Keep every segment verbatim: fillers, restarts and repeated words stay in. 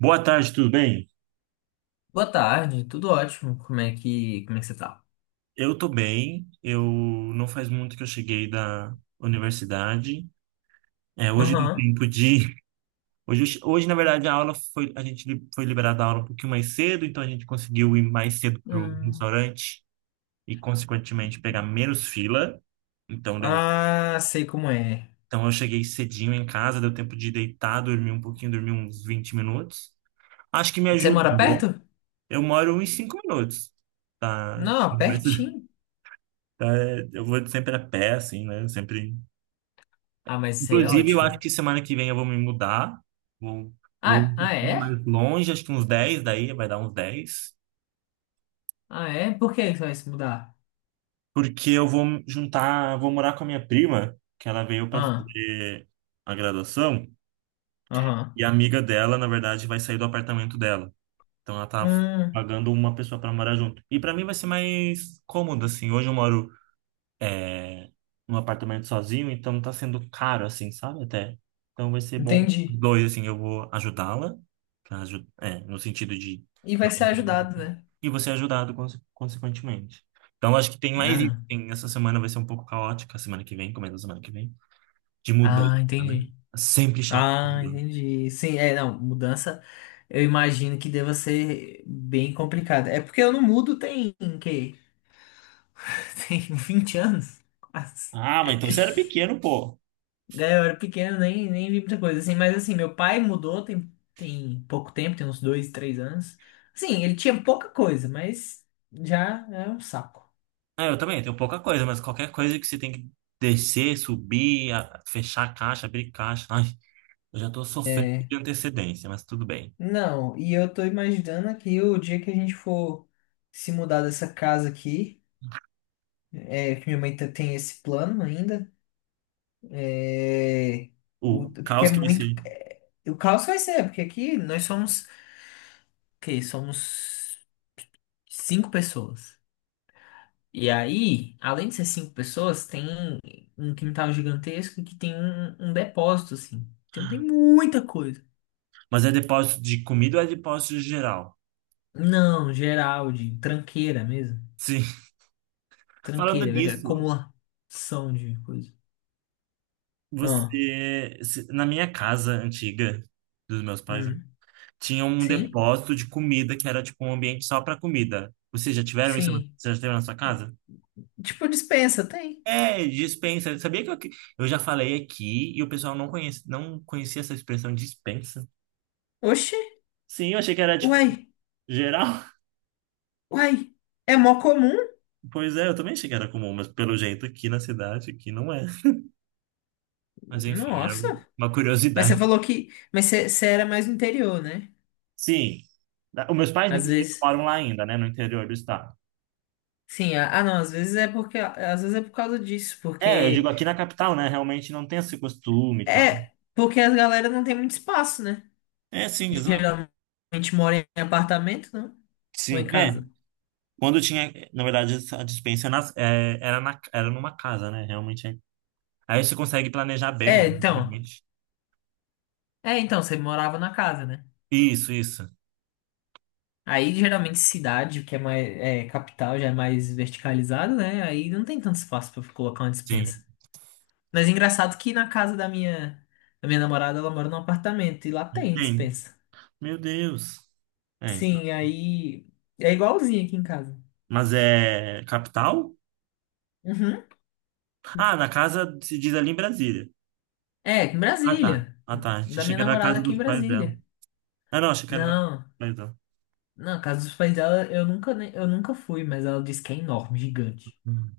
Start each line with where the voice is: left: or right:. right: Boa tarde, tudo bem?
left: Boa tarde, tudo ótimo. Como é que, como é que você tá?
right: Eu tô bem. Eu não faz muito que eu cheguei da universidade. É, hoje deu
left: Aham.
right: tempo de hoje, eu che- hoje na verdade a aula foi a gente li- foi liberada a aula um pouquinho mais cedo, então a gente conseguiu ir mais cedo pro
left: Ah,
right: restaurante e consequentemente pegar menos fila. Então deu,
left: ah, sei como é.
right: então eu cheguei cedinho em casa, deu tempo de deitar, dormir um pouquinho, dormir uns vinte minutos. Acho que me
left: Você mora
right: ajudou.
left: perto?
right: Eu moro uns cinco minutos da
left: Não,
right: universidade.
left: pertinho.
right: É, eu vou sempre a pé, assim, né? Sempre.
left: Ah, mas isso aí é
right: Inclusive, eu acho
left: ótimo.
right: que semana que vem eu vou me mudar. Vou, vou
left: Ah,
right: um
left: ah
right: pouquinho
left: é?
right: mais longe, acho que uns dez daí vai dar uns dez.
left: Ah, é? Por que você vai se mudar?
right: Porque eu vou juntar, vou morar com a minha prima, que ela veio para
left: Ah,
right: fazer a graduação,
left: aham.
right: e a amiga dela, na verdade, vai sair do apartamento dela. Então ela tá
left: Hum,
right: pagando uma pessoa para morar junto. E para mim vai ser mais cômodo, assim. Hoje eu moro num apartamento sozinho, então tá sendo caro, assim, sabe? Até. Então vai ser bom.
left: entendi.
right: Dois, assim, eu vou ajudá-la, pra aju- é, no sentido de.
left: E vai ser ajudado, né?
right: E você é ajudado, conse- consequentemente. Então acho que tem mais
left: Ah,
right: isso.
left: não.
right: Tem, essa semana vai ser um pouco caótica, a semana que vem, começo da semana que vem, de mudança,
left: Ah,
right: né?
left: entendi.
right: É sempre chato.
left: Ah, entendi. Sim, é, não, mudança eu imagino que deva ser bem complicada. É porque eu não mudo tem, que, tem vinte anos, quase.
right: Ah, mas então você era pequeno, pô.
left: Daí eu era pequeno, nem, nem vi muita coisa, assim. Mas, assim, meu pai mudou tem, tem pouco tempo, tem uns dois, três anos. Sim, ele tinha pouca coisa, mas já é um saco.
right: É, eu também tenho pouca coisa, mas qualquer coisa que você tem que descer, subir, a- fechar a caixa, abrir caixa. Ai, eu já tô sofrendo
left: É.
right: de antecedência, mas tudo bem.
left: Não, e eu tô imaginando aqui o dia que a gente for se mudar dessa casa aqui, é, que minha mãe tá- tem esse plano ainda, é, o-
right: O
left: porque é
right: caos que vai
left: muito...
right: ser.
left: é, o caos vai ser, porque aqui nós somos, o quê? Somos cinco pessoas. E aí, além de ser cinco pessoas, tem um quintal gigantesco que tem um, um depósito, assim. Então tem muita coisa.
right: Mas é depósito de comida ou é depósito geral?
left: Não, geral, de tranqueira mesmo.
right: Sim. Falando
left: Tranqueira, é
right: nisso,
left: acumulação de coisa. Ah,
right: você. Se- na minha casa antiga, dos meus pais, né,
left: hum.
right: tinha um
left: Sim,
right: depósito de comida que era tipo um ambiente só para comida. Vocês já tiveram isso?
left: sim.
right: Você já teve na sua casa?
left: Tipo, dispensa, tem.
right: É, dispensa. Sabia que eu, que- eu já falei aqui e o pessoal não conhece, não conhecia essa expressão dispensa?
left: Oxi,
right: Sim, eu achei que era tipo
left: uai,
right: geral.
left: uai. É mó comum.
right: Pois é, eu também achei que era comum, mas pelo jeito aqui na cidade, aqui não é. Mas enfim, era
left: Nossa.
right: uma
left: Mas você
right: curiosidade.
left: falou que. Mas você você era mais no interior, né?
right: Sim. Da- Os meus pais,
left: Às
right: inclusive,
left: vezes.
right: moram lá ainda, né? No interior do estado.
left: Sim, ah, ah, não, às vezes é porque. Às vezes é por causa disso,
right: É, eu
left: porque.
right: digo aqui na capital, né? Realmente não tem esse costume e tal.
left: É, porque as galera não tem muito espaço, né?
right: É, sim, exato.
left: Geralmente mora em apartamento, não? Ou em
right: Sim, é.
left: casa?
right: Quando tinha, na verdade, a dispensa nas- é, era, na, era numa casa, né? Realmente. É. Aí você consegue planejar bem,
left: É,
right: né?
left: então.
right: Realmente.
left: É, então, você morava na casa, né?
right: Isso, isso.
left: Aí, geralmente, cidade, que é mais, é, capital, já é mais verticalizado, né? Aí não tem tanto espaço pra colocar uma
right: Sim.
left: despensa. Mas engraçado que na casa da minha, da minha namorada, ela mora num apartamento e lá tem
right: Tem.
left: despensa.
right: Meu Deus. É.
left: Sim, aí é igualzinho aqui em casa.
right: Mas é capital?
left: Uhum.
right: Ah, na casa se diz ali em Brasília.
left: É, em
right: Ah, tá.
left: Brasília.
right: Ah, tá.
left: Da
right: Achei
left: minha
right: que era na
left: namorada
right: casa
left: aqui em
right: dos pais dela.
left: Brasília.
right: Ah, não, achei que era na casa
left: Não.
right: dos pais dela.
left: Não, a casa dos pais dela, eu nunca, nem- eu nunca fui, mas ela disse que é enorme, gigante.
right: Hum.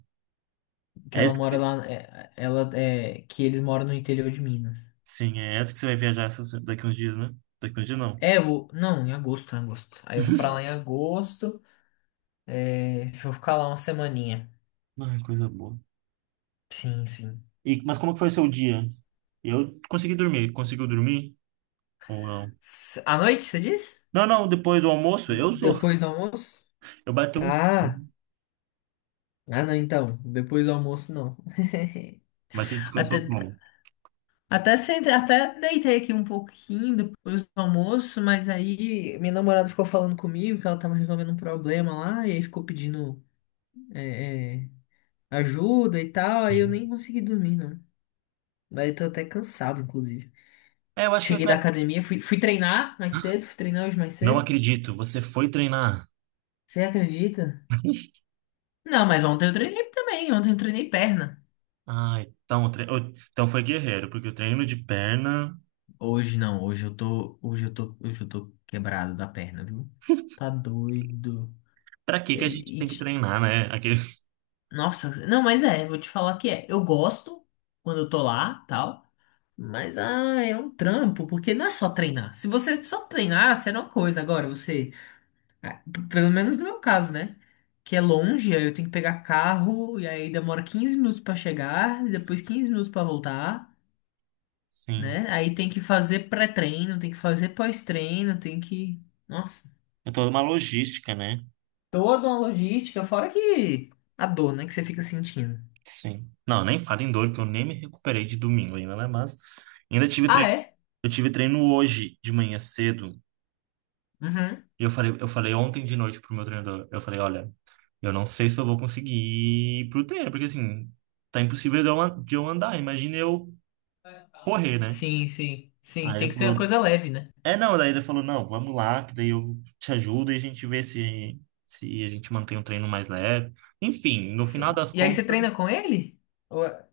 left: Que
right: É
left: ela
right: essa que
left: mora
right: você...
left: lá, é, ela é, que eles moram no interior de Minas.
right: Sim, é essa que você vai viajar essa- daqui uns dias, né? Daqui uns dias não.
left: É, eu, não, em agosto, em agosto. Aí eu vou pra lá em agosto, é, vou ficar lá uma semaninha.
right: Ah, coisa boa.
left: Sim, sim.
right: E, mas como que foi o seu dia? Eu consegui dormir. Conseguiu dormir ou não?
left: S- À noite, você diz?
right: Não, não, depois do almoço eu sou.
left: Depois do almoço?
right: Eu bati um sono.
left: Ah, ah não, então, depois do almoço não.
right: Mas você descansou
left: até
right: como?
left: Até, sentei, até deitei aqui um pouquinho depois do almoço, mas aí minha namorada ficou falando comigo que ela tava resolvendo um problema lá, e aí ficou pedindo é, é, ajuda e tal, aí eu
right: Sim.
left: nem consegui dormir, não. Daí tô até cansado, inclusive.
right: É, eu acho que eu
left: Cheguei da
right: até...
left: academia, fui, fui treinar mais cedo, fui treinar hoje mais
right: Não
left: cedo.
right: acredito, você foi treinar.
left: Você acredita? Não, mas ontem eu treinei também, ontem eu treinei perna.
right: Ah, então, tre... eu- então foi guerreiro, porque o treino de perna.
left: Hoje não, hoje eu tô, hoje eu tô, hoje eu tô quebrado da perna, viu? Tá doido.
right: Pra que que a gente
left: E, e,
right: tem que
left: te-
right: treinar, né? Aqueles...
left: Nossa, não, mas é, vou te falar que é. Eu gosto quando eu tô lá, tal, mas ah, é um trampo, porque não é só treinar. Se você só treinar, será uma coisa. Agora, você, ah, p- pelo menos no meu caso, né? Que é longe, aí eu tenho que pegar carro, e aí demora quinze minutos pra chegar, e depois quinze minutos pra voltar,
right: Sim.
left: né? Aí tem que fazer pré-treino, tem que fazer pós-treino, tem que. Nossa,
right: É toda uma logística, né?
left: toda uma logística, fora que a dor, né, que você fica sentindo.
right: Sim. Não, nem falo em dor, que eu nem me recuperei de domingo ainda, né? Mas ainda tive
left: Ah,
right: treino.
left: é?
right: Eu tive treino hoje de manhã cedo.
left: Uhum.
right: E eu falei, eu falei ontem de noite pro meu treinador. Eu falei, olha, eu não sei se eu vou conseguir ir pro treino, porque assim, tá impossível de eu an- de eu andar. Imagina eu correr, né?
left: Sim, sim. Sim,
right: Aí
left: tem
right: ele
left: que ser uma
right: falou,
left: coisa leve, né?
right: é não, daí ele falou, não, vamos lá, que daí eu te ajudo e a gente vê se, se a gente mantém o treino mais leve. Enfim, no final
left: Sim.
right: das
left: E aí você
right: contas.
left: treina com ele? Ou-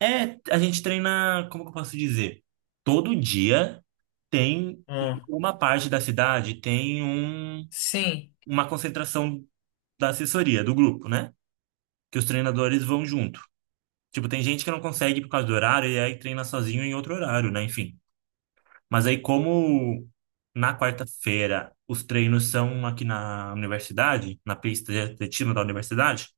right: É, a gente treina, como que eu posso dizer? Todo dia tem em
left: Hum.
right: uma parte da cidade tem um,
left: Sim.
right: uma concentração da assessoria, do grupo, né? Que os treinadores vão junto. Tipo, tem gente que não consegue por causa do horário e aí treina sozinho em outro horário, né? Enfim. Mas aí, como na quarta-feira os treinos são aqui na universidade, na pista de atletismo da universidade,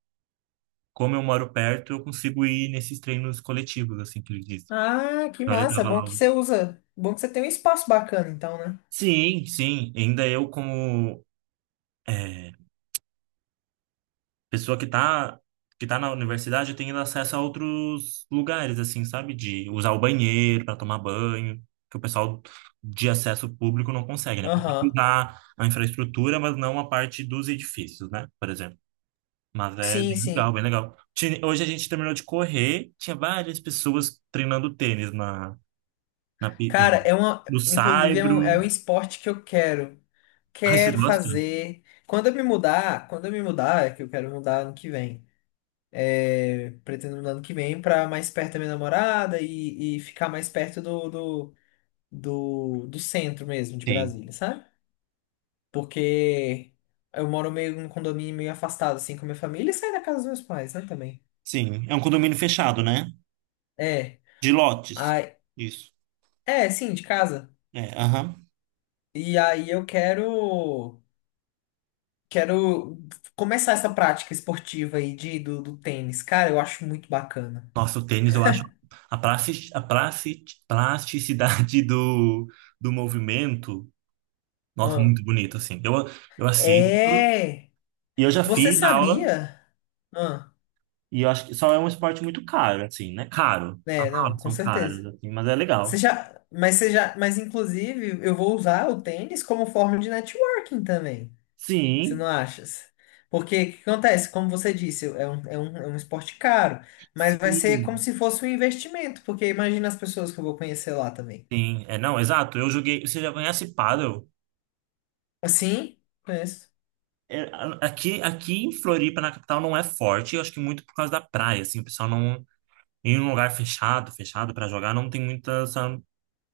right: como eu moro perto, eu consigo ir nesses treinos coletivos, assim que eles dizem.
left: Ah, que
right: Então, ele
left: massa.
right: tava lá.
left: Bom que você usa. Bom que você tem um espaço bacana, então, né?
right: Sim, sim. Ainda eu, como é, pessoa que tá, que tá, na universidade, eu tenho acesso a outros lugares, assim, sabe? De usar o banheiro para tomar banho, que o pessoal de acesso público não consegue, né? Para
left: Aham.
right: usar a infraestrutura, mas não a parte dos edifícios, né? Por exemplo. Mas é
left: Sim,
right: bem legal,
left: sim.
right: bem legal. Ti- Hoje a gente terminou de correr, tinha várias pessoas treinando tênis na, na, pi- na-
left: Cara, é uma.
right: no
left: Inclusive, é
right: Saibro.
left: um, é um esporte que eu quero.
right: Ai, você
left: Quero
right: gosta?
left: fazer. Quando eu me mudar, quando eu me mudar, é que eu quero mudar ano que vem. É, pretendo mudar ano que vem pra mais perto da minha namorada e, e ficar mais perto do, do, do, do centro mesmo de
right: Sim.
left: Brasília, sabe? Porque eu moro meio num condomínio meio afastado, assim, com a minha família e saio da casa dos meus pais, né, também.
right: Sim, é um condomínio fechado, né?
left: É.
right: De lotes.
left: Ai,
right: Isso.
left: é, sim, de casa.
right: É, aham.
left: E aí eu quero. Quero começar essa prática esportiva aí de, do, do tênis. Cara, eu acho muito bacana.
right: Nossa, o tênis, eu acho a plastic, a plastic, plasticidade do, do movimento, nossa,
left: Ah.
right: muito bonito, assim. Eu, eu assisto
left: É!
right: e eu já
left: Você
right: fiz aula
left: sabia? Ah,
right: e eu acho que só é um esporte muito caro, assim, né? Caro. As
left: é, não,
right: aulas
left: com
right: são caras,
left: certeza.
right: assim, mas é
left: Você
right: legal.
left: já, mas você já, mas inclusive eu vou usar o tênis como forma de networking também. Você não
right: Sim,
left: acha? Porque o que acontece? Como você disse, é um, é um, é um esporte caro, mas vai ser
right: sim,
left: como se fosse um investimento, porque imagina as pessoas que eu vou conhecer lá também.
right: sim. É, não, exato. Eu joguei. Você já conhece pádel?
left: Assim? Conheço.
right: É, a- aqui, aqui em Floripa, na capital, não é forte. Eu acho que muito por causa da praia, assim, o pessoal não. Em um lugar fechado, fechado para jogar, não tem muito essa,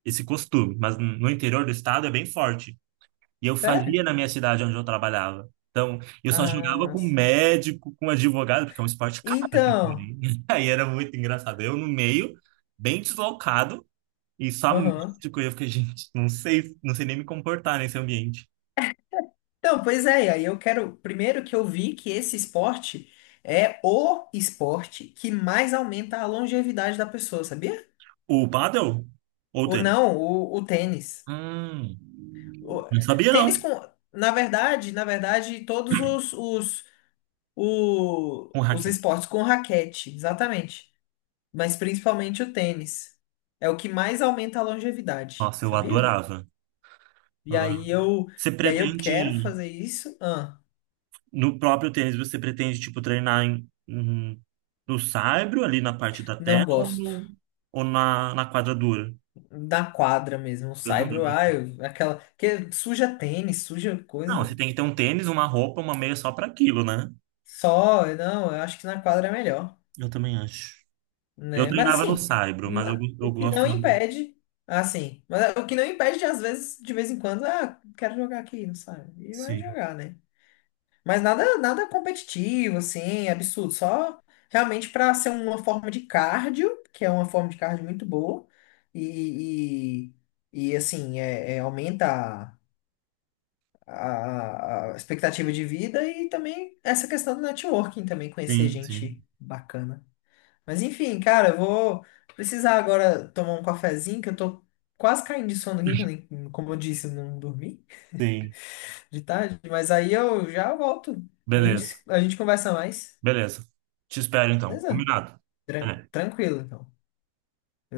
right: esse costume. Mas no interior do estado é bem forte. E eu
left: Sério?
right: fazia na minha cidade onde eu trabalhava. Então, eu só
left: Ah,
right: jogava com
left: massa.
right: médico, com advogado, porque é um esporte caro, assim,
left: Então,
right: também. Aí era muito engraçado. Eu no meio, bem deslocado, e só
left: aham.
right: médico. E eu fiquei, gente, não sei, não sei nem me comportar nesse ambiente.
left: Então, pois é, e aí eu quero. Primeiro que eu vi que esse esporte é o esporte que mais aumenta a longevidade da pessoa, sabia?
right: O pádel ou o
left: Ou
right: tênis?
left: não, o, o tênis.
right: Hum,
left: O-
right: não sabia,
left: tênis
right: não.
left: com. Na verdade, na verdade, todos os, os o-
right: Com
left: os
right: raquete.
left: esportes com raquete, exatamente. Mas principalmente o tênis. É o que mais aumenta a longevidade,
right: Nossa, eu
left: sabia?
right: adorava.
left: E
right: Adorava.
left: aí eu,
right: Você
left: e aí eu quero
right: pretende.
left: fazer isso. Ah,
right: No próprio tênis, você pretende, tipo, treinar em, em- no saibro, ali na parte da terra,
left: não
right: ou,
left: gosto.
right: no, ou na, na quadra dura?
left: Da quadra mesmo, o
right: Eu também.
left: saibro, ah, eu- aquela que suja tênis, suja
right: Não, você
left: coisa.
right: tem que ter um tênis, uma roupa, uma meia só para aquilo, né?
left: Só, não, eu acho que na quadra é melhor,
right: Eu também acho. Eu
left: né? Mas
right: treinava no
left: assim,
right: saibro, mas eu,
left: na-
right: eu
left: o que
right: gosto.
left: não impede, assim, mas o que não impede de às vezes, de vez em quando, ah, quero jogar aqui, não sabe? E vai
right: Sim,
left: jogar, né? Mas nada, nada competitivo, assim, absurdo. Só realmente para ser uma forma de cardio, que é uma forma de cardio muito boa. E, e, e, assim, é, é, aumenta a, a- a expectativa de vida e também essa questão do networking também, conhecer
right: sim, sim.
left: gente bacana. Mas enfim, cara, eu vou precisar agora tomar um cafezinho, que eu tô quase caindo de sono aqui, que eu nem, como eu disse, eu não dormi
right: Sim.
left: de tarde. Mas aí eu já volto. A gente,
right: Beleza,
left: a gente conversa mais.
right: beleza. Te espero então.
left: Beleza?
right: Combinado.
left: Tran-
right: Até.
left: tranquilo, então.